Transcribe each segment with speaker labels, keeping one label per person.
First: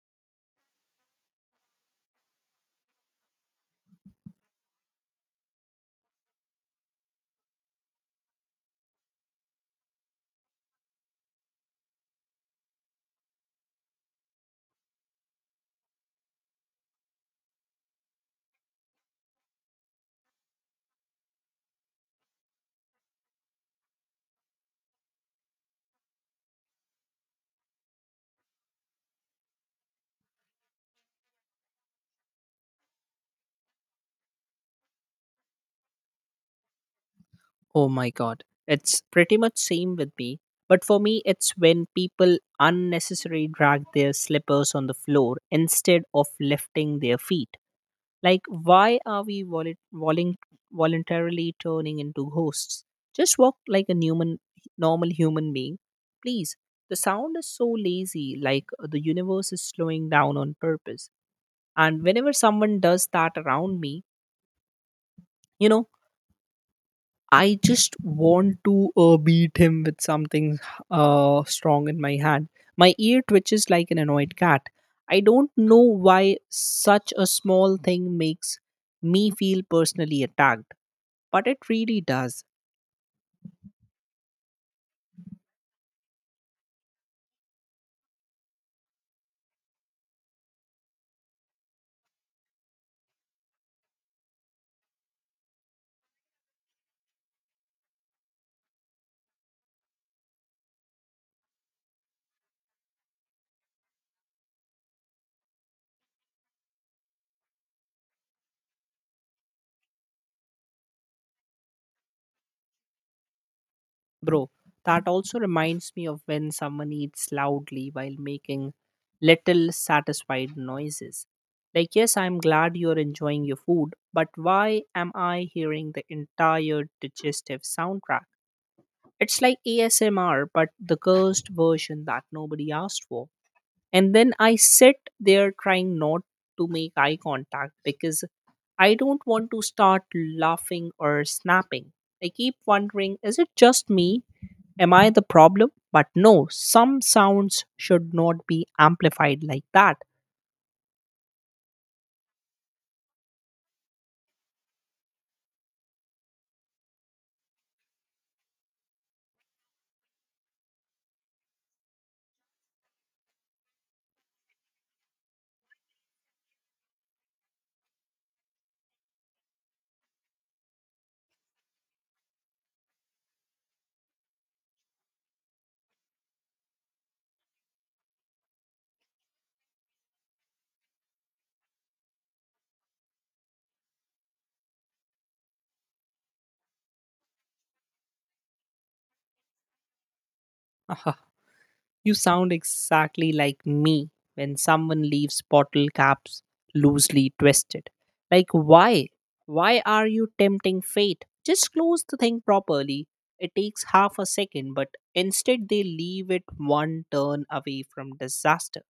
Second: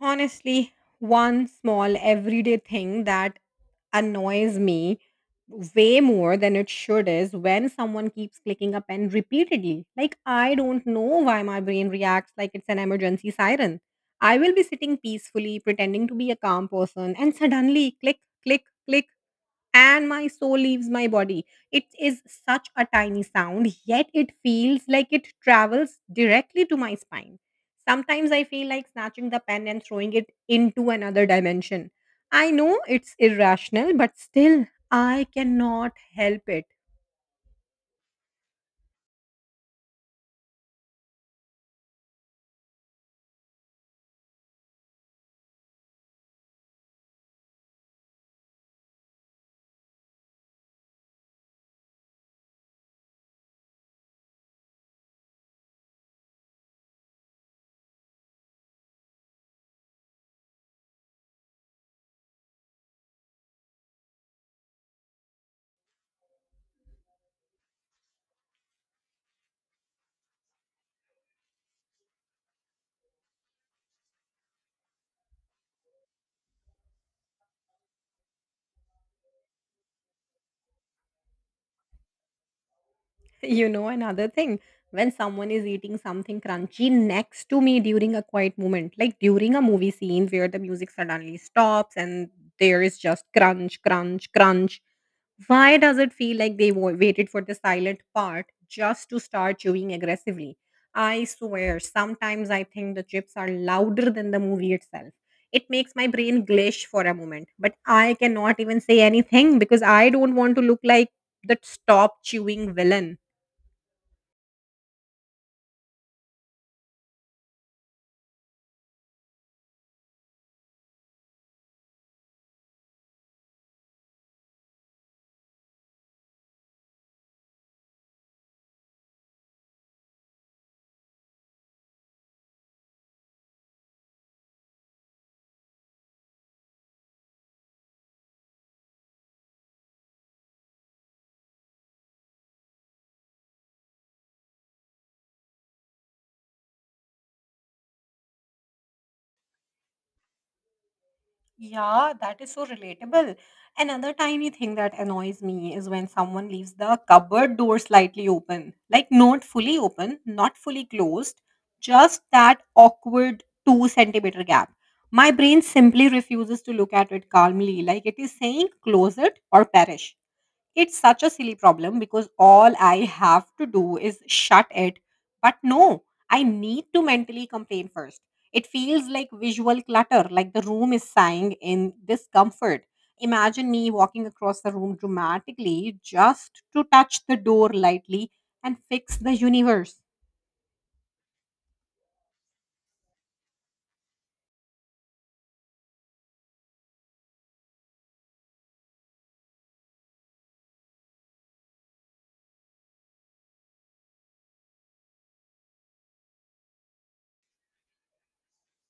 Speaker 1: Honestly, one small everyday thing that annoys me way more than it should is when someone keeps clicking a pen repeatedly. Like, I don't know why my brain reacts like it's an emergency siren. I will be sitting peacefully, pretending to be a calm person, and suddenly click, click, click, and my soul leaves my body. It is such a tiny sound, yet it feels like it travels directly to my spine. Sometimes I feel like snatching the pen and throwing it into another dimension. I know it's irrational, but still, I cannot help it.
Speaker 2: Oh my god. It's pretty much same with me. But for me it's when people unnecessarily drag their slippers on the floor instead of lifting their feet. Like why are we voluntarily turning into ghosts? Just walk like a human normal human being. Please. The sound is so lazy like the universe is slowing down on purpose. And whenever someone does that around me, you know I just want to beat him with something strong in my hand. My ear twitches like an annoyed cat. I don't know why such a small thing makes me feel personally attacked, but it really does.
Speaker 1: You know, another thing, when someone is eating something crunchy next to me during a quiet moment, like during a movie scene where the music suddenly stops and there is just crunch, crunch, crunch. Why does it feel like they waited for the silent part just to start chewing aggressively? I swear, sometimes I think the chips are louder than the movie itself. It makes my brain glitch for a moment, but I cannot even say anything because I don't want to look like the stop chewing villain.
Speaker 2: Bro, that also reminds me of when someone eats loudly while making little satisfied noises. Like, yes, I'm glad you're enjoying your food, but why am I hearing the entire digestive soundtrack? It's like ASMR, but the cursed version that nobody asked for. And then I sit there trying not to make eye contact because I don't want to start laughing or snapping. I keep wondering, is it just me? Am I the problem? But no, some sounds should not be amplified like that.
Speaker 1: Yeah, that is so relatable. Another tiny thing that annoys me is when someone leaves the cupboard door slightly open, like not fully open, not fully closed, just that awkward two centimeter gap. My brain simply refuses to look at it calmly, like it is saying, close it or perish. It's such a silly problem because all I have to do is shut it. But no, I need to mentally complain first. It feels like visual clutter, like the room is sighing in discomfort. Imagine me walking across the room dramatically just to touch the door lightly and fix the universe.
Speaker 2: You sound exactly like me when someone leaves bottle caps loosely twisted. Like, why? Why are you tempting fate? Just close the thing properly. It takes half a second, but instead they leave it one turn away from disaster.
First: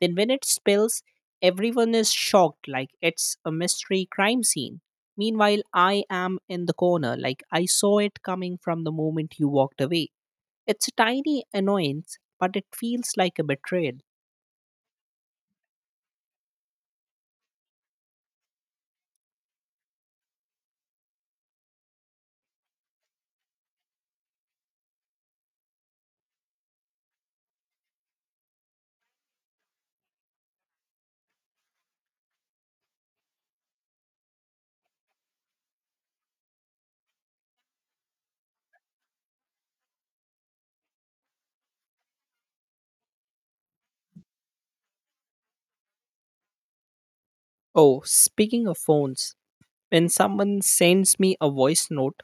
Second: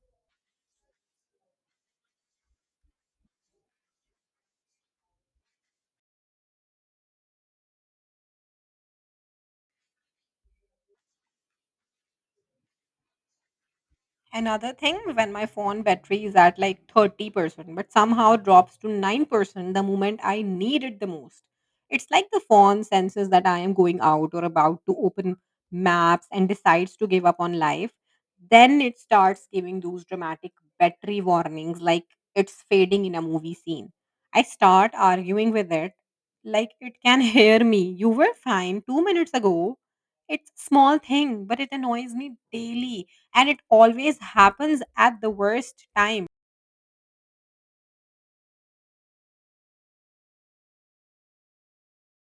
Speaker 2: Then, when it spills, everyone is shocked like it's a mystery crime scene. Meanwhile, I am in the corner, like, I saw it coming from the moment you walked away. It's a tiny annoyance, but it feels like a betrayal.
Speaker 1: Another thing, when my phone battery is at like 30%, but somehow drops to 9% the moment I need it the most. It's like the phone senses that I am going out or about to open maps and decides to give up on life. Then it starts giving those dramatic battery warnings like it's fading in a movie scene. I start arguing with it like it can hear me. You were fine 2 minutes ago. It's a small thing, but it annoys me daily and it always happens at the worst time.
Speaker 2: Oh, speaking of phones, when someone sends me a voice note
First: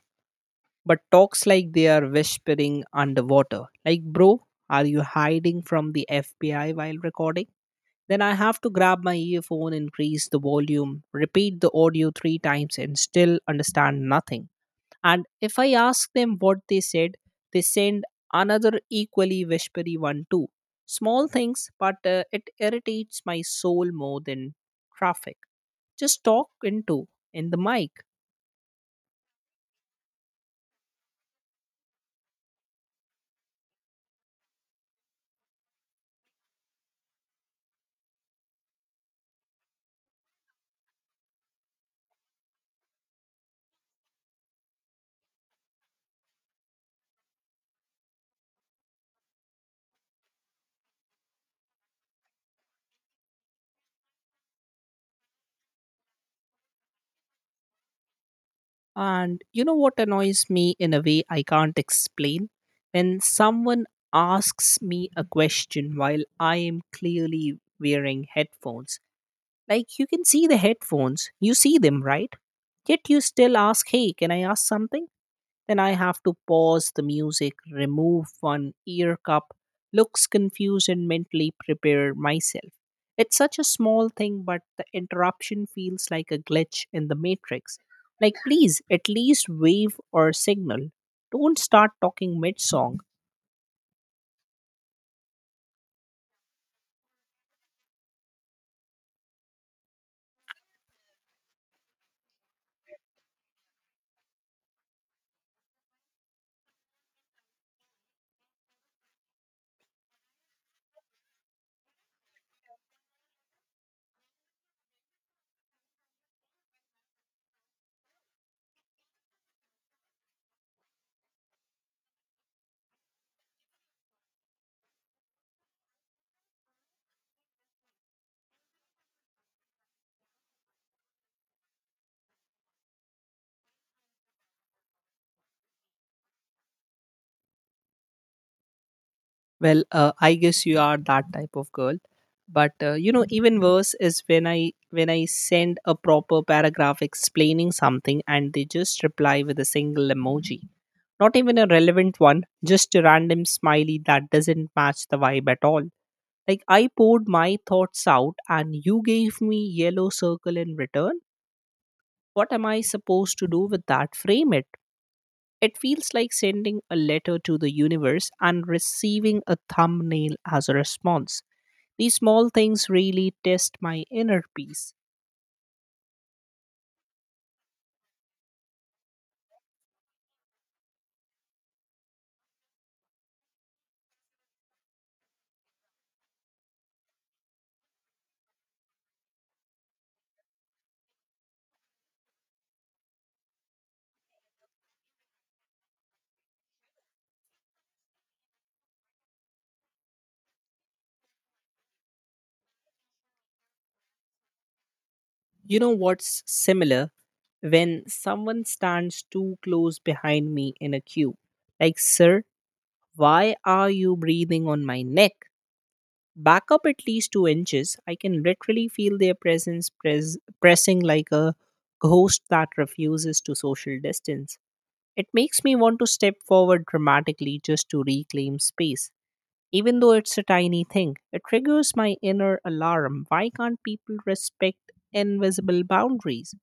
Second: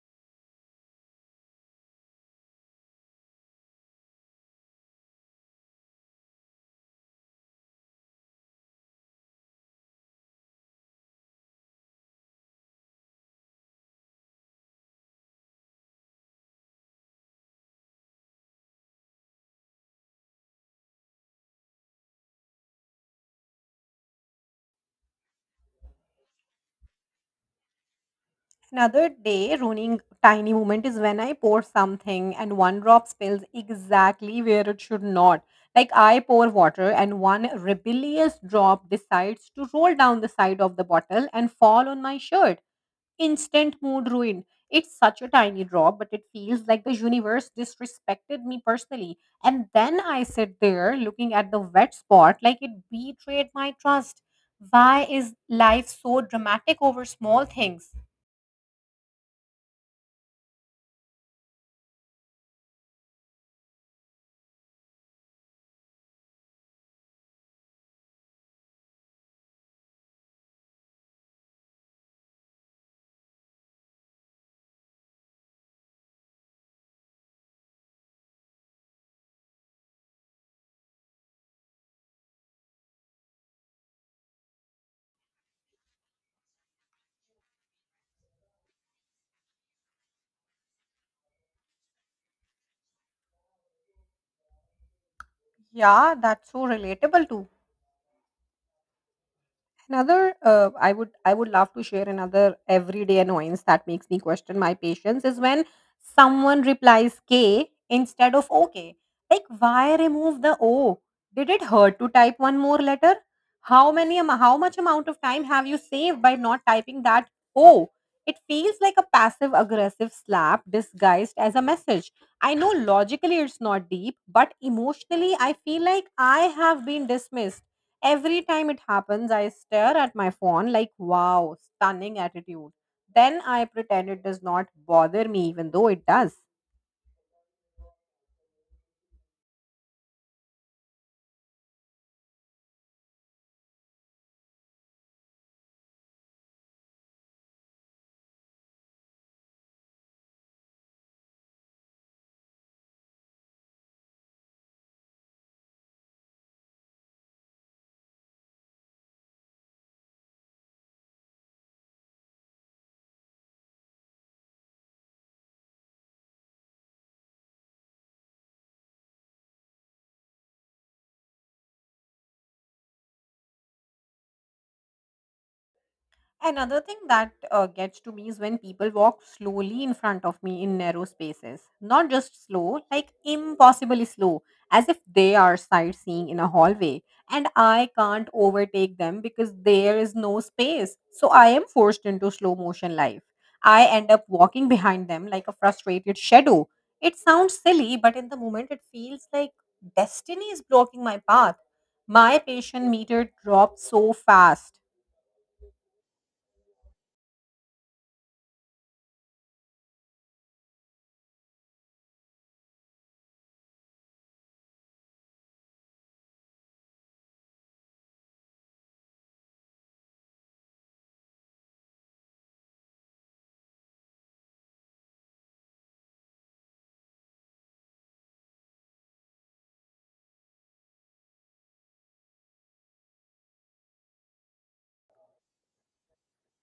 Speaker 2: but talks like they are whispering underwater, like, bro, are you hiding from the FBI while recording? Then I have to grab my earphone, increase the volume, repeat the audio three times, and still understand nothing. And if I ask them what they said, they send another equally whispery one too. Small things, but it irritates my soul more than traffic. Just talk into in the mic.
Speaker 1: Another day ruining tiny moment is when I pour something and one drop spills exactly where it should not. Like I pour water and one rebellious drop decides to roll down the side of the bottle and fall on my shirt. Instant mood ruin. It's such a tiny drop, but it feels like the universe disrespected me personally. And then I sit there looking at the wet spot like it betrayed my trust. Why is life so dramatic over small things?
Speaker 2: And you know what annoys me in a way I can't explain? When someone asks me a question while I am clearly wearing headphones. Like, you can see the headphones, you see them, right? Yet you still ask, hey, can I ask something? Then I have to pause the music, remove one ear cup, looks confused, and mentally prepare myself. It's such a small thing, but the interruption feels like a glitch in the matrix. Like, please, at least wave or signal. Don't start talking mid song.
Speaker 1: Yeah, that's so relatable too. Another, I would love to share another everyday annoyance that makes me question my patience is when someone replies K instead of OK. Like, why remove the O? Did it hurt to type one more letter? How many how much amount of time have you saved by not typing that O? It feels like a passive aggressive slap disguised as a message. I know logically it's not deep, but emotionally I feel like I have been dismissed. Every time it happens, I stare at my phone like, wow, stunning attitude. Then I pretend it does not bother me, even though it does.
Speaker 2: Well, I guess you are that type of girl. But you know, even worse is when I send a proper paragraph explaining something and they just reply with a single emoji. Not even a relevant one, just a random smiley that doesn't match the vibe at all. Like I poured my thoughts out and you gave me yellow circle in return. What am I supposed to do with that? Frame it. It feels like sending a letter to the universe and receiving a thumbnail as a response. These small things really test my inner peace.
Speaker 1: Another thing that gets to me is when people walk slowly in front of me in narrow spaces. Not just slow, like impossibly slow, as if they are sightseeing in a hallway and I can't overtake them because there is no space. So I am forced into slow motion life. I end up walking behind them like a frustrated shadow. It sounds silly, but in the moment it feels like destiny is blocking my path. My patient meter dropped so fast.
Speaker 2: You know what's similar? When someone stands too close behind me in a queue. Like, sir, why are you breathing on my neck? Back up at least 2 inches. I can literally feel their presence pressing like a ghost that refuses to social distance. It makes me want to step forward dramatically just to reclaim space. Even though it's a tiny thing, it triggers my inner alarm. Why can't people respect invisible boundaries?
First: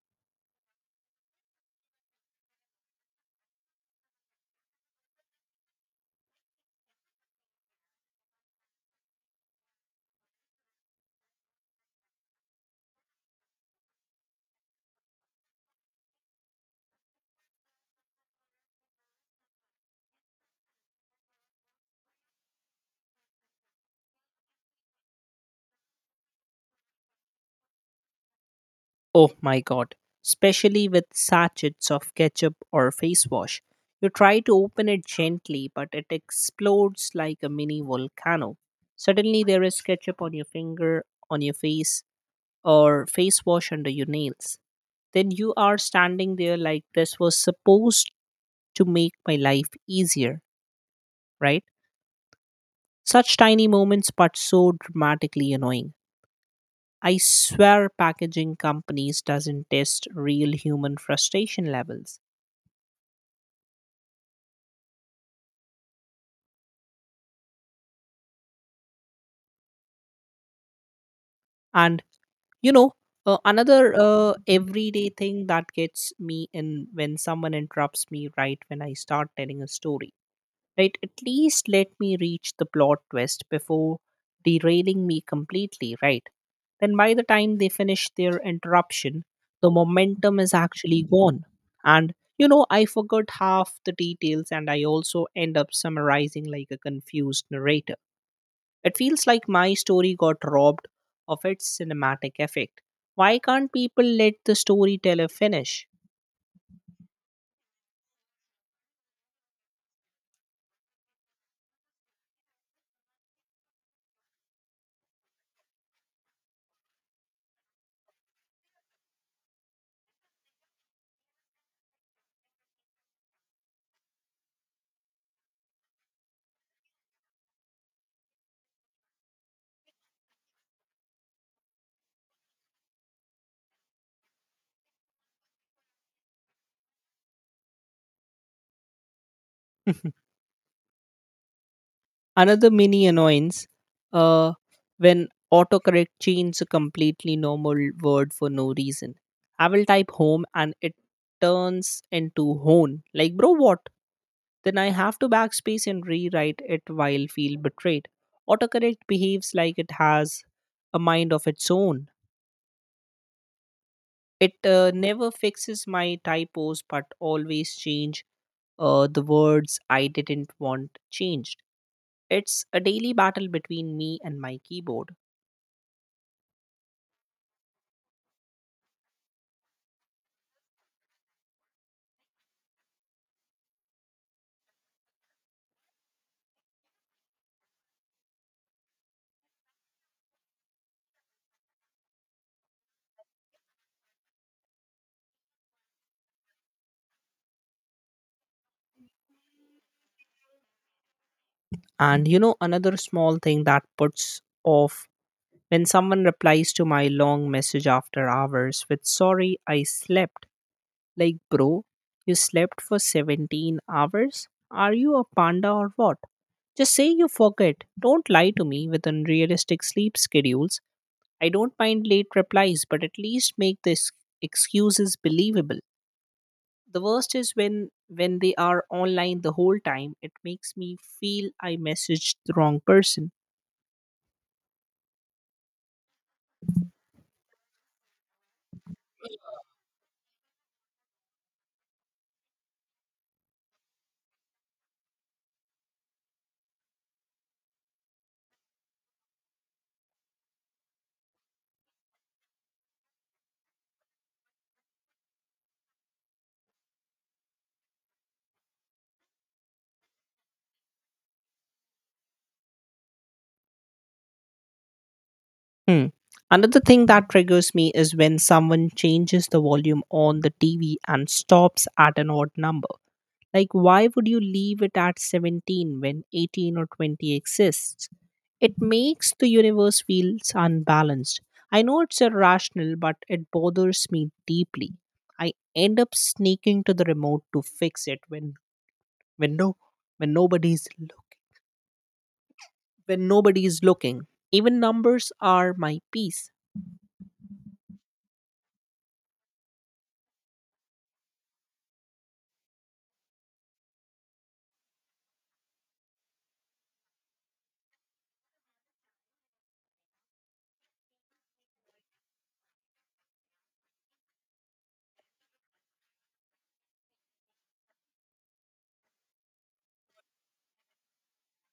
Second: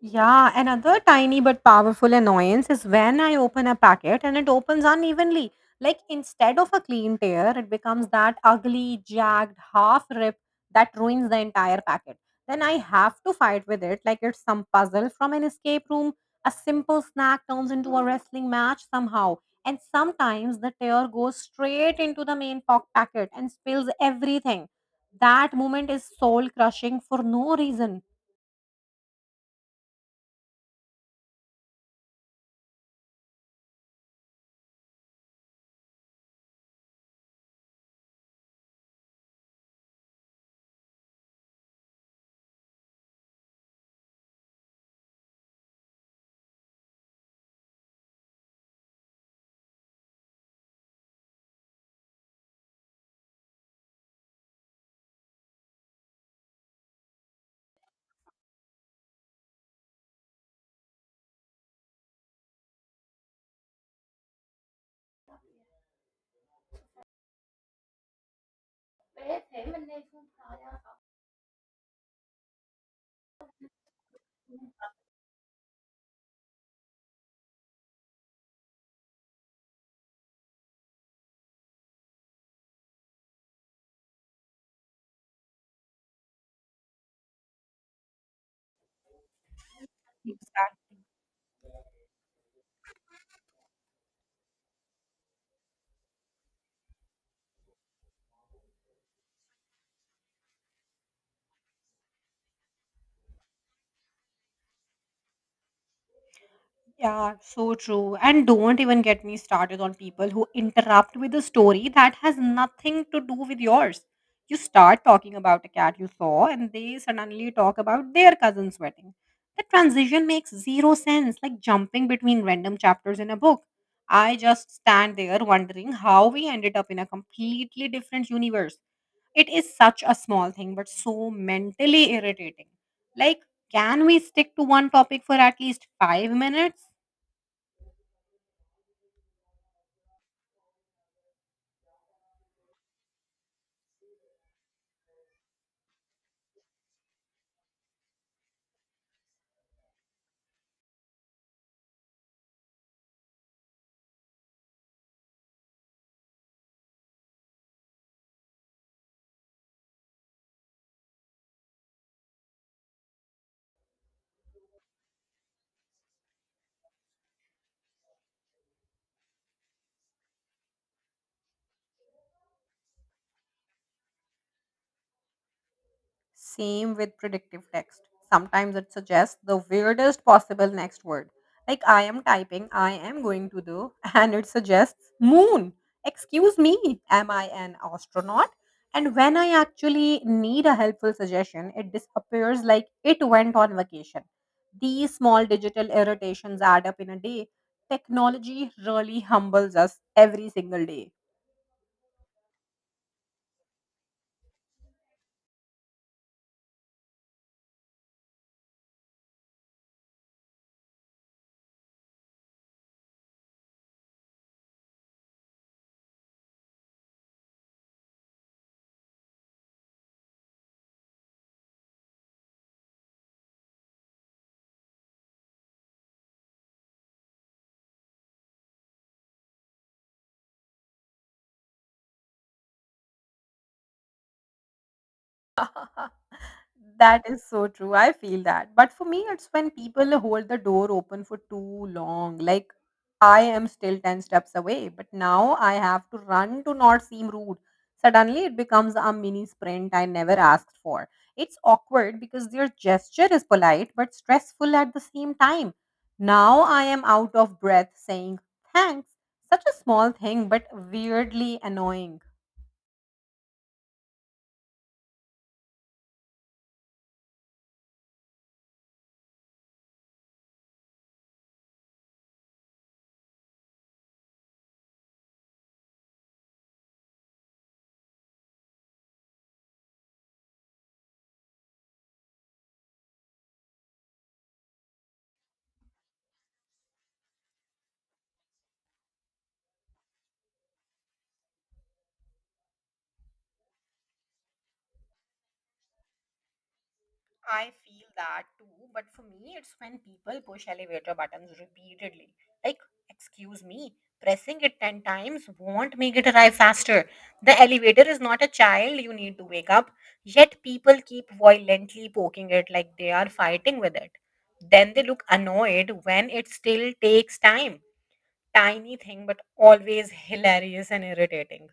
Speaker 1: Yeah, another tiny but powerful annoyance is when I open a packet and it opens unevenly. Like instead of a clean tear, it becomes that ugly, jagged, half rip that ruins the entire packet. Then I have to fight with it like it's some puzzle from an escape room. A simple snack turns into a wrestling match somehow. And sometimes the tear goes straight into the main pock packet and spills everything. That moment is soul crushing for no reason.
Speaker 2: Oh my god, especially with sachets of ketchup or face wash. You try to open it gently, but it explodes like a mini volcano. Suddenly, there is ketchup on your finger, on your face, or face wash under your nails. Then you are standing there like, this was supposed to make my life easier, right? Such tiny moments, but so dramatically annoying. I swear packaging companies doesn't test real human frustration levels. And you know another everyday thing that gets me in when someone interrupts me right when I start telling a story. Right, at least let me reach the plot twist before derailing me completely, right? Then by the time they finish their interruption, the momentum is actually gone. And I forgot half the details and I also end up summarizing like a confused narrator. It feels like my story got robbed of its cinematic effect. Why can't people let the storyteller finish?
Speaker 1: Yeah, so true. And don't even get me started on people who interrupt with a story that has nothing to do with yours. You start talking about a cat you saw, and they suddenly talk about their cousin's wedding. The transition makes zero sense, like jumping between random chapters in a book. I just stand there wondering how we ended up in a completely different universe. It is such a small thing, but so mentally irritating. Like, can we stick to one topic for at least 5 minutes?
Speaker 2: Another mini annoyance, uh, when autocorrect changes a completely normal word for no reason. I will type home and it turns into hone. Like, bro, what? Then I have to backspace and rewrite it while feel betrayed. Autocorrect behaves like it has a mind of its own. It never fixes my typos, but always change the words I didn't want changed. It's a daily battle between me and my keyboard.
Speaker 1: Same with predictive text. Sometimes it suggests the weirdest possible next word. Like I am typing, I am going to do, and it suggests moon. Excuse me, am I an astronaut? And when I actually need a helpful suggestion, it disappears like it went on vacation. These small digital irritations add up in a day. Technology really humbles us every single day.
Speaker 2: And you know, another small thing that puts off when someone replies to my long message after hours with sorry, I slept. Like, bro, you slept for 17 hours? Are you a panda or what? Just say you forget. Don't lie to me with unrealistic sleep schedules. I don't mind late replies, but at least make the excuses believable. The worst is when they are online the whole time. It makes me feel I messaged the wrong person.
Speaker 1: That is so true. I feel that. But for me, it's when people hold the door open for too long. Like, I am still 10 steps away, but now I have to run to not seem rude. Suddenly, it becomes a mini sprint I never asked for. It's awkward because their gesture is polite but stressful at the same time. Now I am out of breath saying thanks. Such a small thing, but weirdly annoying.
Speaker 2: Hmm. Another thing that triggers me is when someone changes the volume on the TV and stops at an odd number. Like, why would you leave it at 17 when 18 or 20 exists? It makes the universe feels unbalanced. I know it's irrational, but it bothers me deeply. I end up sneaking to the remote to fix it when no when nobody's looking when nobody's looking. Even numbers are my peace.
Speaker 1: I feel that too, but for me, it's when people push elevator buttons repeatedly. Like, excuse me, pressing it 10 times won't make it arrive faster. The elevator is not a child you need to wake up, yet people keep violently poking it like they are fighting with it. Then they look annoyed when it still takes time. Tiny thing, but always hilarious and irritating.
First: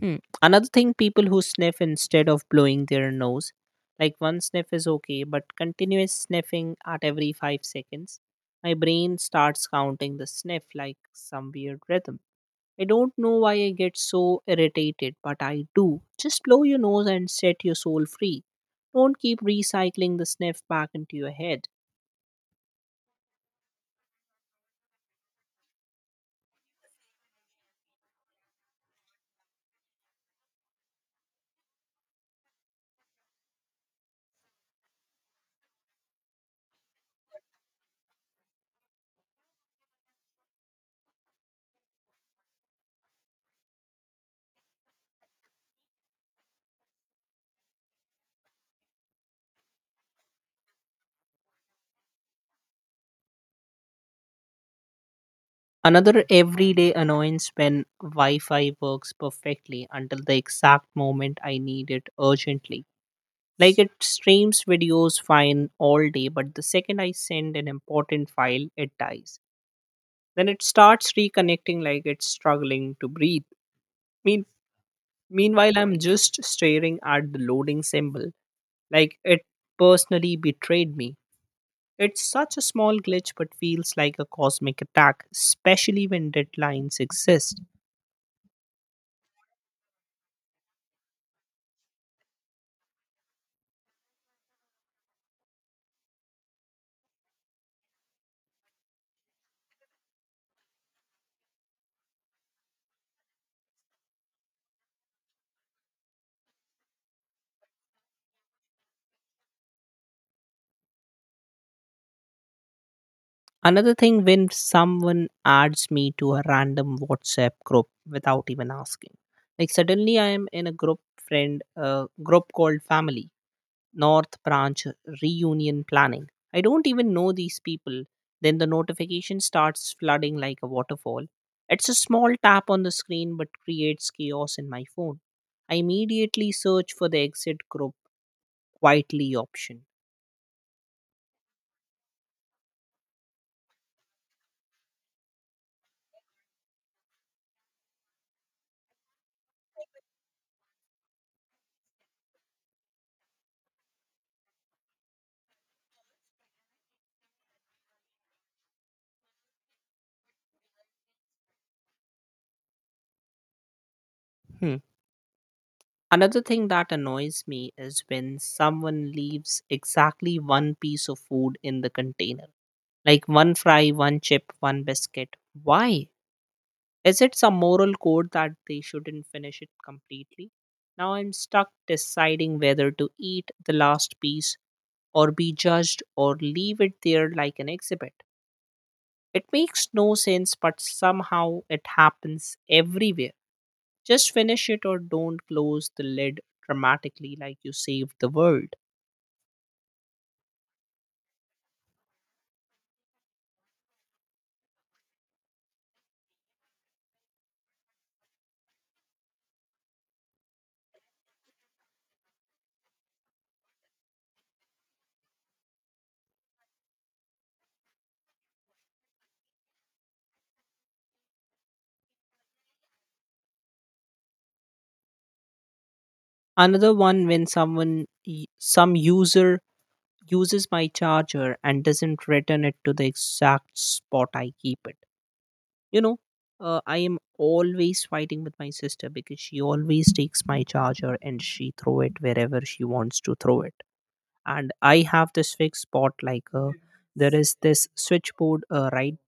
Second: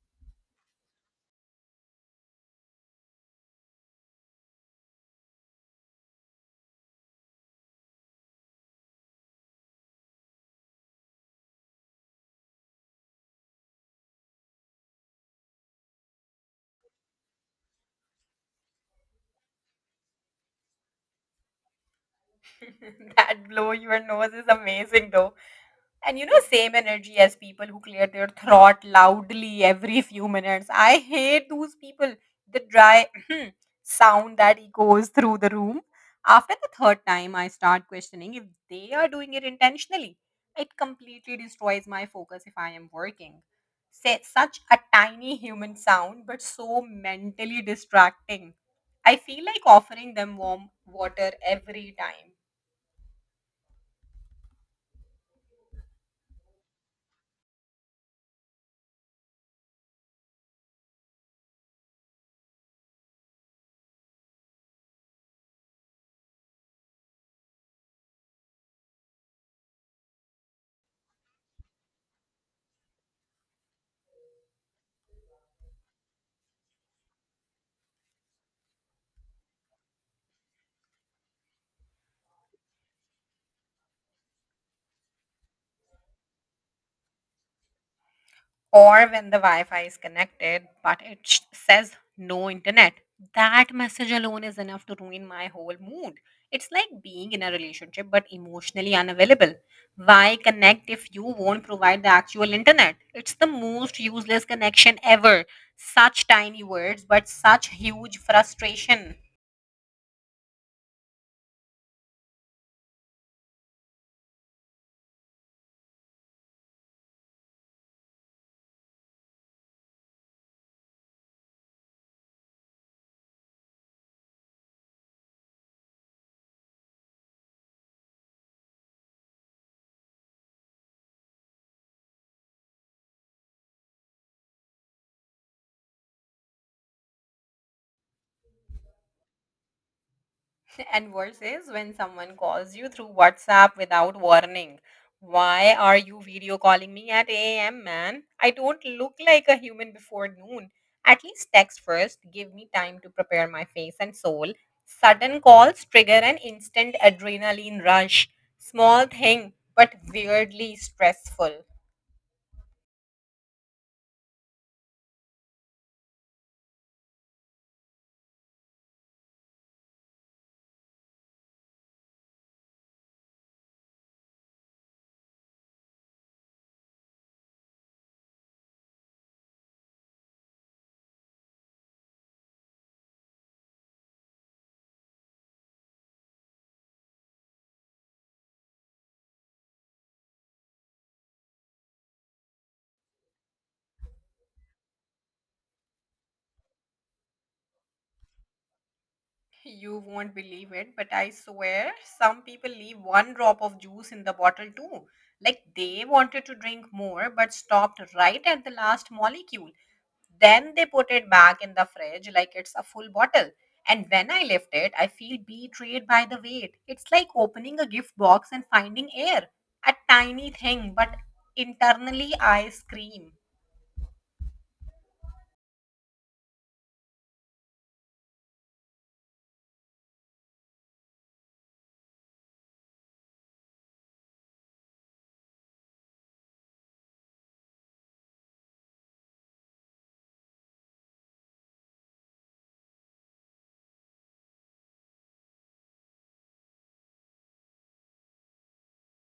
Speaker 2: Hmm. Another thing, people who sniff instead of blowing their nose, like one sniff is okay, but continuous sniffing at every 5 seconds, my brain starts counting the sniff like some weird rhythm. I don't know why I get so irritated, but I do. Just blow your nose and set your soul free. Don't keep recycling the sniff back into your head.
Speaker 1: That blow your nose is amazing, though. And you know, same energy as people who clear their throat loudly every few minutes. I hate those people. The dry sound that echoes through the room. After the third time, I start questioning if they are doing it intentionally. It completely destroys my focus if I am working. Say, such a tiny human sound, but so mentally distracting. I feel like offering them warm water every time.
Speaker 2: Another everyday annoyance when Wi Fi works perfectly until the exact moment I need it urgently. Like it streams videos fine all day, but the second I send an important file, it dies. Then it starts reconnecting like it's struggling to breathe. Mean, Meanwhile, I'm just staring at the loading symbol, like it personally betrayed me. It's such a small glitch, but feels like a cosmic attack, especially when deadlines exist.
Speaker 1: Or when the Wi-Fi is connected, but it says no internet. That message alone is enough to ruin my whole mood. It's like being in a relationship but emotionally unavailable. Why connect if you won't provide the actual internet? It's the most useless connection ever. Such tiny words, but such huge frustration.
Speaker 2: Another thing when someone adds me to a random WhatsApp group without even asking. Like suddenly I am in a group friend group called family North Branch reunion planning. I don't even know these people. Then the notification starts flooding like a waterfall. It's a small tap on the screen but creates chaos in my phone. I immediately search for the exit group quietly option.
Speaker 1: And worse is when someone calls you through WhatsApp without warning. Why are you video calling me at 8 a.m., man? I don't look like a human before noon. At least text first, give me time to prepare my face and soul. Sudden calls trigger an instant adrenaline rush. Small thing, but weirdly stressful.
Speaker 2: Hmm. Another thing that annoys me is when someone leaves exactly one piece of food in the container. Like one fry, one chip, one biscuit. Why? Is it some moral code that they shouldn't finish it completely? Now I'm stuck deciding whether to eat the last piece or be judged or leave it there like an exhibit. It makes no sense, but somehow it happens everywhere. Just finish it or don't close the lid dramatically like you saved the world.
Speaker 1: You won't believe it, but I swear some people leave one drop of juice in the bottle too. Like they wanted to drink more but stopped right at the last molecule. Then they put it back in the fridge like it's a full bottle. And when I lift it, I feel betrayed by the weight. It's like opening a gift box and finding air. A tiny thing, but internally I scream.
Speaker 2: Another one when some user uses my charger and doesn't return it to the exact spot I keep it. You know, I am always fighting with my sister because she always takes my charger and she throw it wherever she wants to throw it. And I have this fixed spot like there is this switchboard right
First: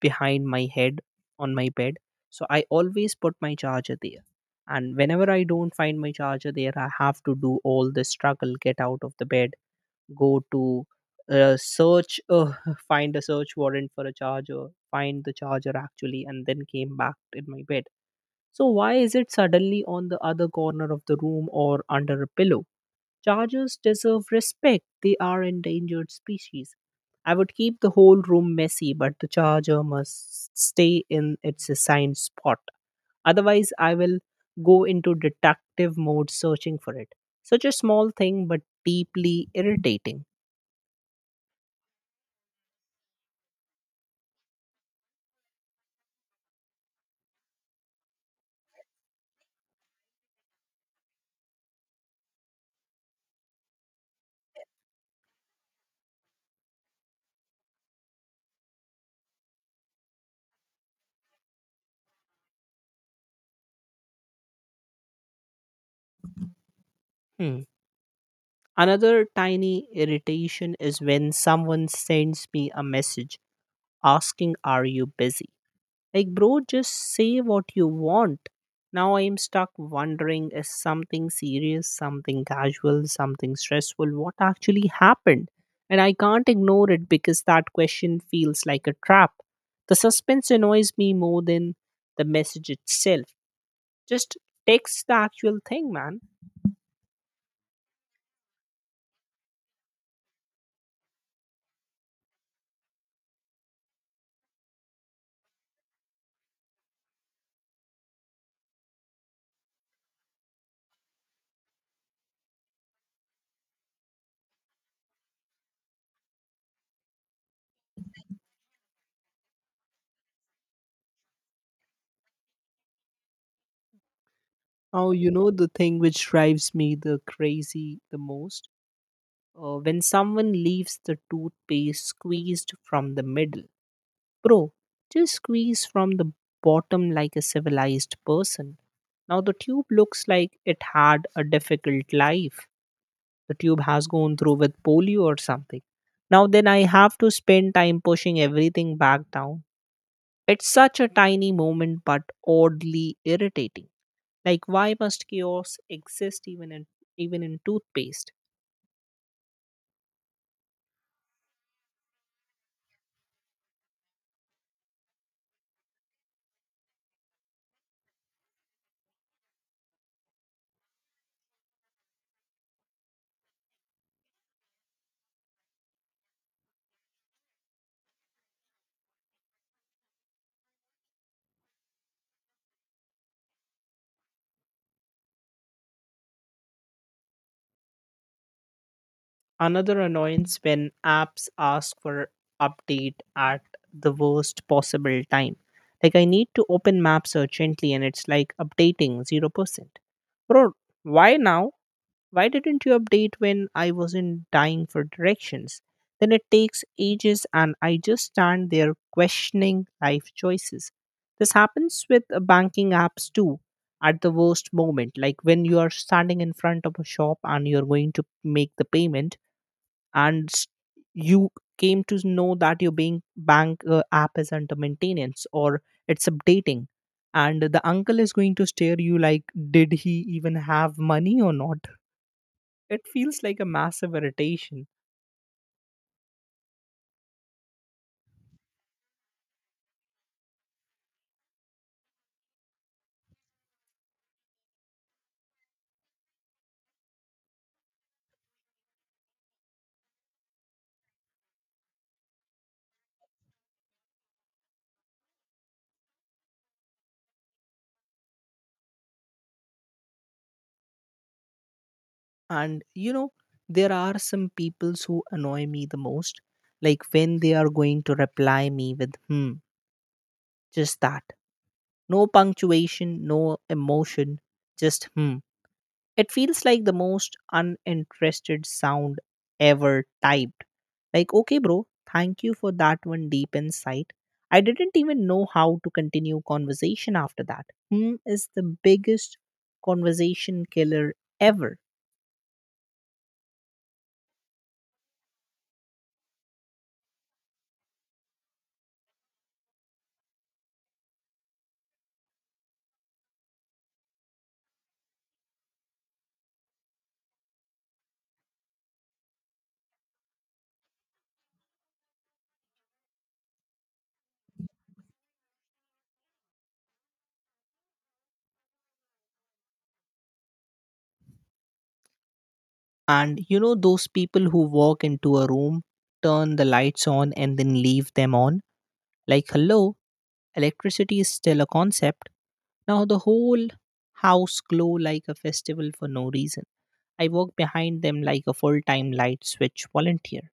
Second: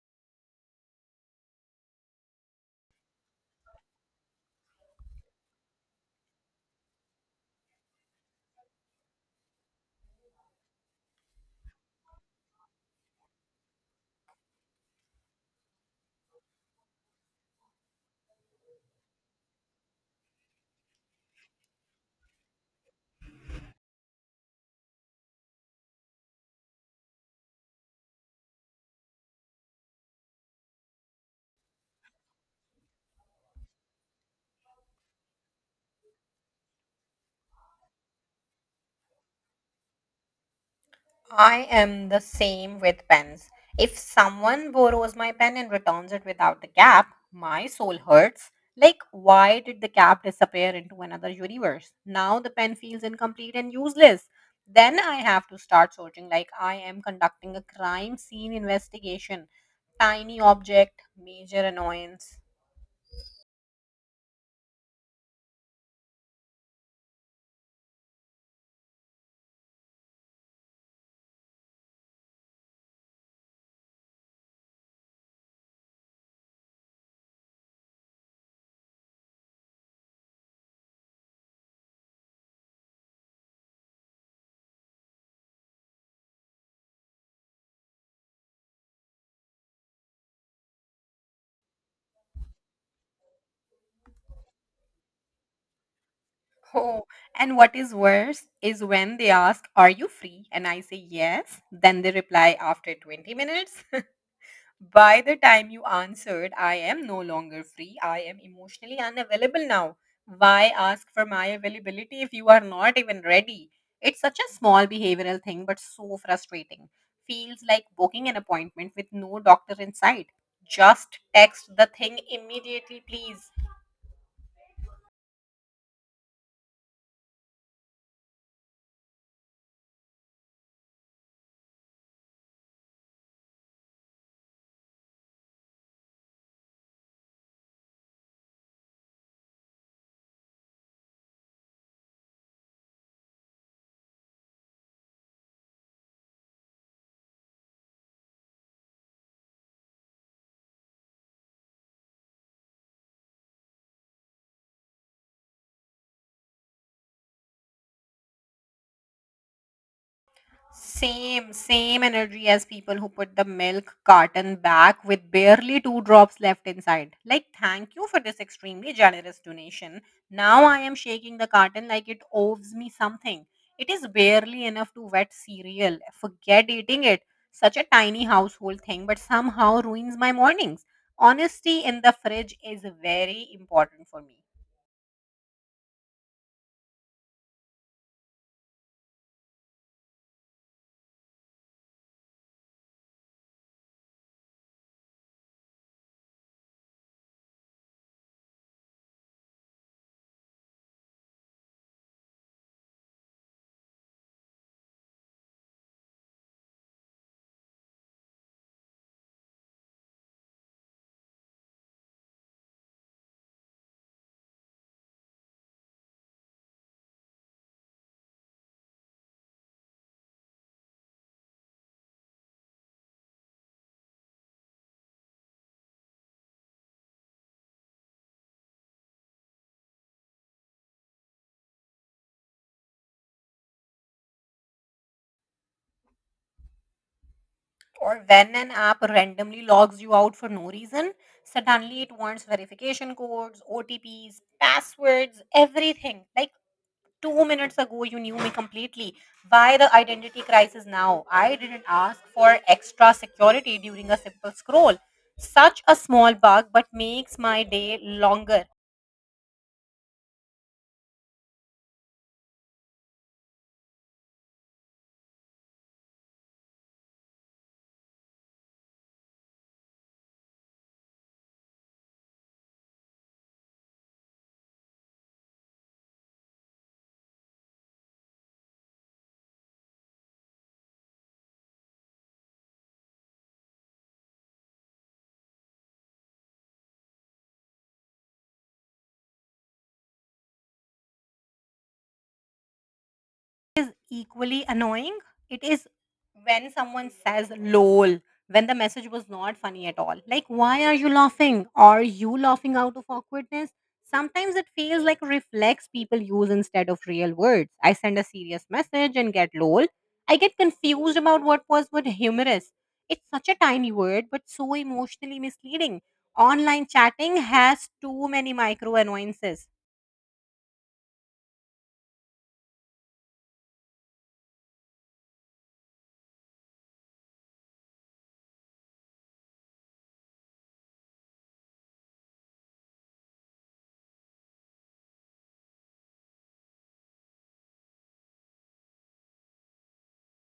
Speaker 2: behind my head on my bed. So I always put my charger there. And whenever I don't find my charger there, I have to do all the struggle, get out of the bed, go to search, find a search warrant for a charger, find the charger actually, and then came back in my bed. So why is it suddenly on the other corner of the room or under a pillow? Chargers deserve respect. They are endangered species. I would keep the whole room messy, but the charger must stay in its assigned spot. Otherwise, I will go into detective mode searching for it. Such a small thing, but deeply irritating.
Speaker 1: I am the same with pens. If someone borrows my pen and returns it without the cap, my soul hurts. Like, why did the cap disappear into another universe? Now the pen feels incomplete and useless. Then I have to start searching like I am conducting a crime scene investigation. Tiny object, major annoyance.
Speaker 2: Hmm. Another tiny irritation is when someone sends me a message asking, are you busy? Like, bro, just say what you want. Now I'm stuck wondering, is something serious, something casual, something stressful? What actually happened? And I can't ignore it because that question feels like a trap. The suspense annoys me more than the message itself. Just text the actual thing, man.
Speaker 1: Oh, and what is worse is when they ask, are you free? And I say yes. Then they reply after 20 minutes. By the time you answered, I am no longer free. I am emotionally unavailable now. Why ask for my availability if you are not even ready? It's such a small behavioral thing, but so frustrating. Feels like booking an appointment with no doctor in sight. Just text the thing immediately, please.
Speaker 2: Oh, you know the thing which drives me the crazy the most? When someone leaves the toothpaste squeezed from the middle. Bro, just squeeze from the bottom like a civilized person. Now the tube looks like it had a difficult life. The tube has gone through with polio or something. Now then I have to spend time pushing everything back down. It's such a tiny moment but oddly irritating. Like why must chaos exist even in toothpaste?
Speaker 1: Same energy as people who put the milk carton back with barely two drops left inside. Like, thank you for this extremely generous donation. Now I am shaking the carton like it owes me something. It is barely enough to wet cereal. Forget eating it. Such a tiny household thing, but somehow ruins my mornings. Honesty in the fridge is very important for me.
Speaker 2: Another annoyance when apps ask for update at the worst possible time. Like I need to open maps urgently and it's like updating 0%. Bro, why now? Why didn't you update when I wasn't dying for directions? Then it takes ages and I just stand there questioning life choices. This happens with banking apps too at the worst moment like when you are standing in front of a shop and you're going to make the payment and you came to know that your bank app is under maintenance or it's updating, and the uncle is going to stare you like did he even have money or not. It feels like a massive irritation.
Speaker 1: Or when an app randomly logs you out for no reason, suddenly it wants verification codes, OTPs, passwords, everything. Like 2 minutes ago, you knew me completely. Why the identity crisis now? I didn't ask for extra security during a simple scroll. Such a small bug, but makes my day longer.
Speaker 2: And you know there are some peoples who annoy me the most, like when they are going to reply me with hmm, just that. No punctuation, no emotion, just hmm. It feels like the most uninterested sound ever typed. Like, okay, bro, thank you for that one deep insight. I didn't even know how to continue conversation after that. Hmm is the biggest conversation killer ever.
Speaker 1: Is equally annoying. It is when someone says lol when the message was not funny at all. Like, why are you laughing? Are you laughing out of awkwardness? Sometimes it feels like reflex people use instead of real words. I send a serious message and get lol. I get confused about what was what humorous. It's such a tiny word, but so emotionally misleading. Online chatting has too many micro annoyances.
Speaker 2: And you know those people who walk into a room, turn the lights on and then leave them on? Like, hello, electricity is still a concept. Now the whole house glow like a festival for no reason. I walk behind them like a full time light switch volunteer.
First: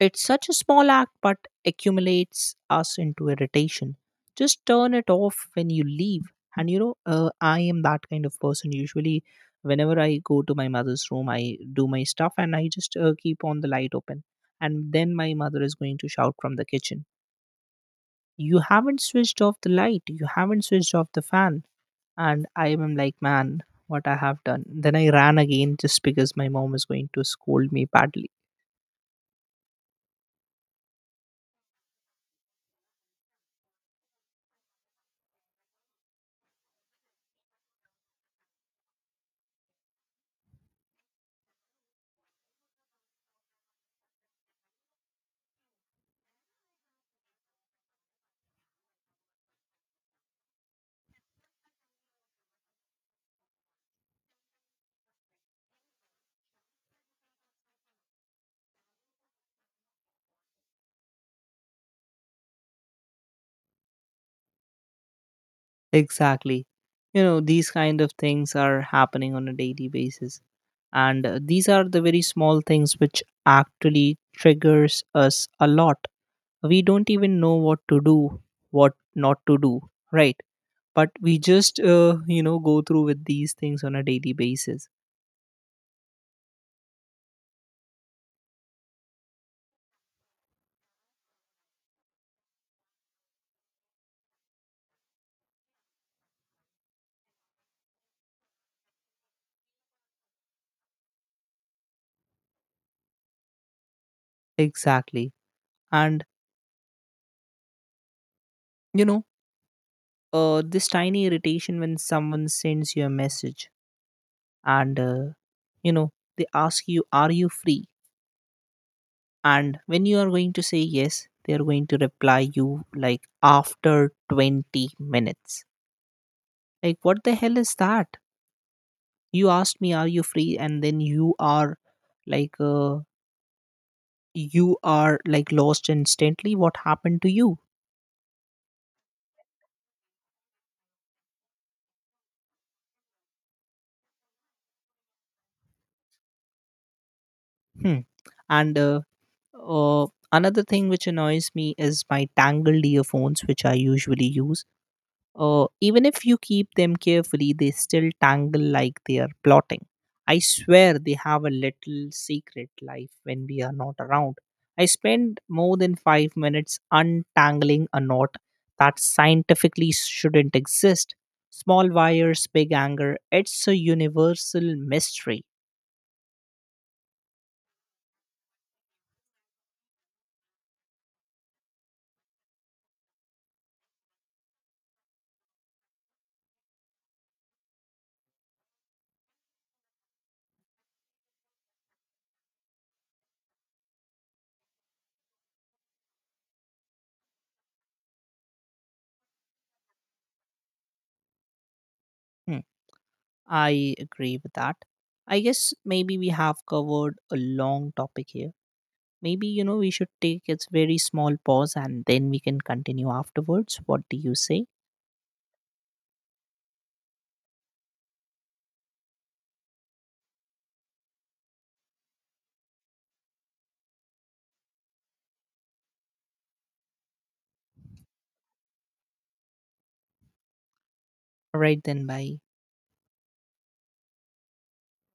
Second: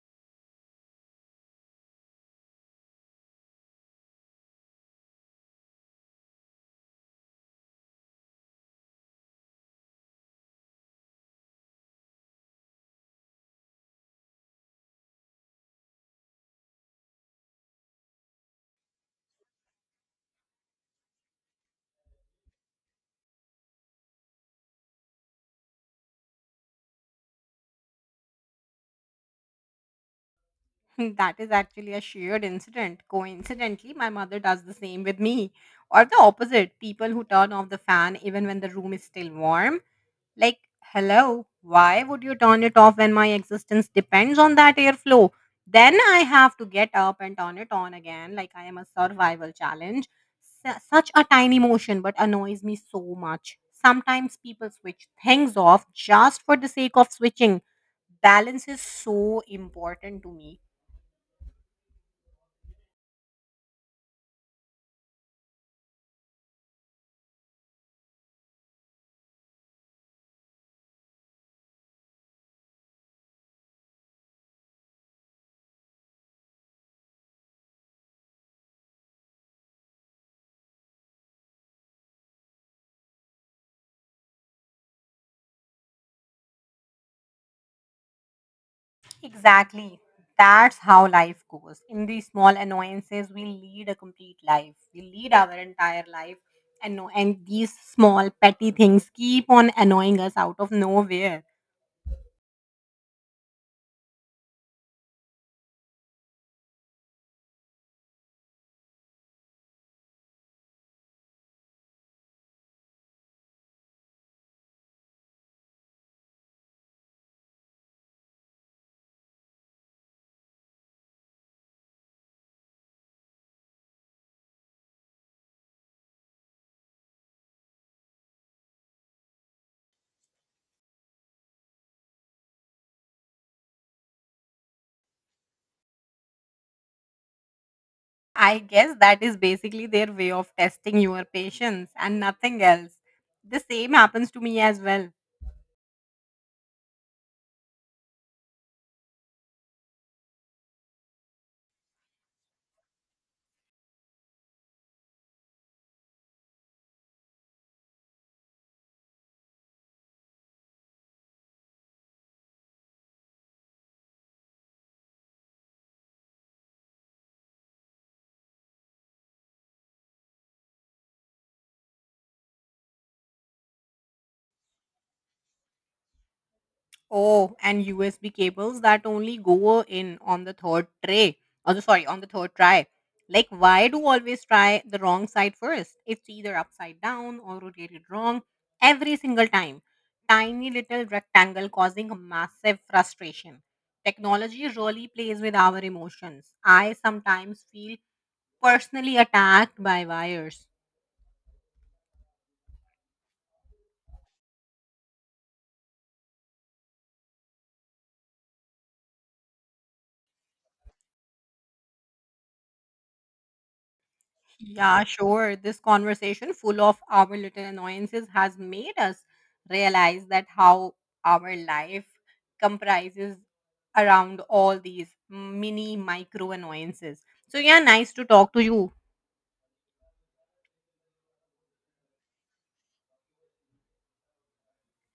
Speaker 2: It's such a small act, but accumulates us into irritation. Just turn it off when you leave. And I am that kind of person. Usually, whenever I go to my mother's room, I do my stuff and I just keep on the light open. And then my mother is going to shout from the kitchen, you haven't switched off the light, you haven't switched off the fan, and I am like, man, what I have done. Then I ran again just because my mom is going to scold me badly.
Speaker 1: That is actually a shared incident. Coincidentally, my mother does the same with me. Or the opposite people who turn off the fan even when the room is still warm. Like, hello, why would you turn it off when my existence depends on that airflow? Then I have to get up and turn it on again, like I am a survival challenge. Such a tiny motion, but annoys me so much. Sometimes people switch things off just for the sake of switching. Balance is so important to me.
Speaker 2: Exactly, you know these kind of things are happening on a daily basis, and these are the very small things which actually triggers us a lot. We don't even know what to do, what not to do, right? But we just go through with these things on a daily basis.
Speaker 1: Exactly. That's how life goes. In these small annoyances, we lead a complete life. We lead our entire life, and no, and these small petty things keep on annoying us out of nowhere.
Speaker 2: Exactly. And you know this tiny irritation when someone sends you a message, and you know they ask you, are you free? And when you are going to say yes, they are going to reply you like after 20 minutes. Like, what the hell is that? You asked me, are you free? And then you are like, you are like lost instantly. What happened to you?
Speaker 1: I guess that is basically their way of testing your patience and nothing else. The same happens to me as well.
Speaker 2: Hmm. And uh, another thing which annoys me is my tangled earphones which I usually use. Even if you keep them carefully, they still tangle like they are plotting. I swear they have a little secret life when we are not around. I spend more than 5 minutes untangling a knot that scientifically shouldn't exist. Small wires, big anger, it's a universal mystery.
Speaker 1: Oh, and USB cables that only go in on the third tray. Oh, sorry, on the third try. Like, why do always try the wrong side first? It's either upside down or rotated wrong every single time. Tiny little rectangle causing massive frustration. Technology really plays with our emotions. I sometimes feel personally attacked by wires.
Speaker 2: Hmm, I agree with that. I guess maybe we have covered a long topic here. Maybe, you know, we should take a very small pause and then we can continue afterwards. What do you say?
Speaker 1: Yeah, sure. This conversation, full of our little annoyances, has made us realize that how our life comprises around all these mini micro annoyances. So, yeah, nice to talk to you.
Speaker 2: All right, then, bye.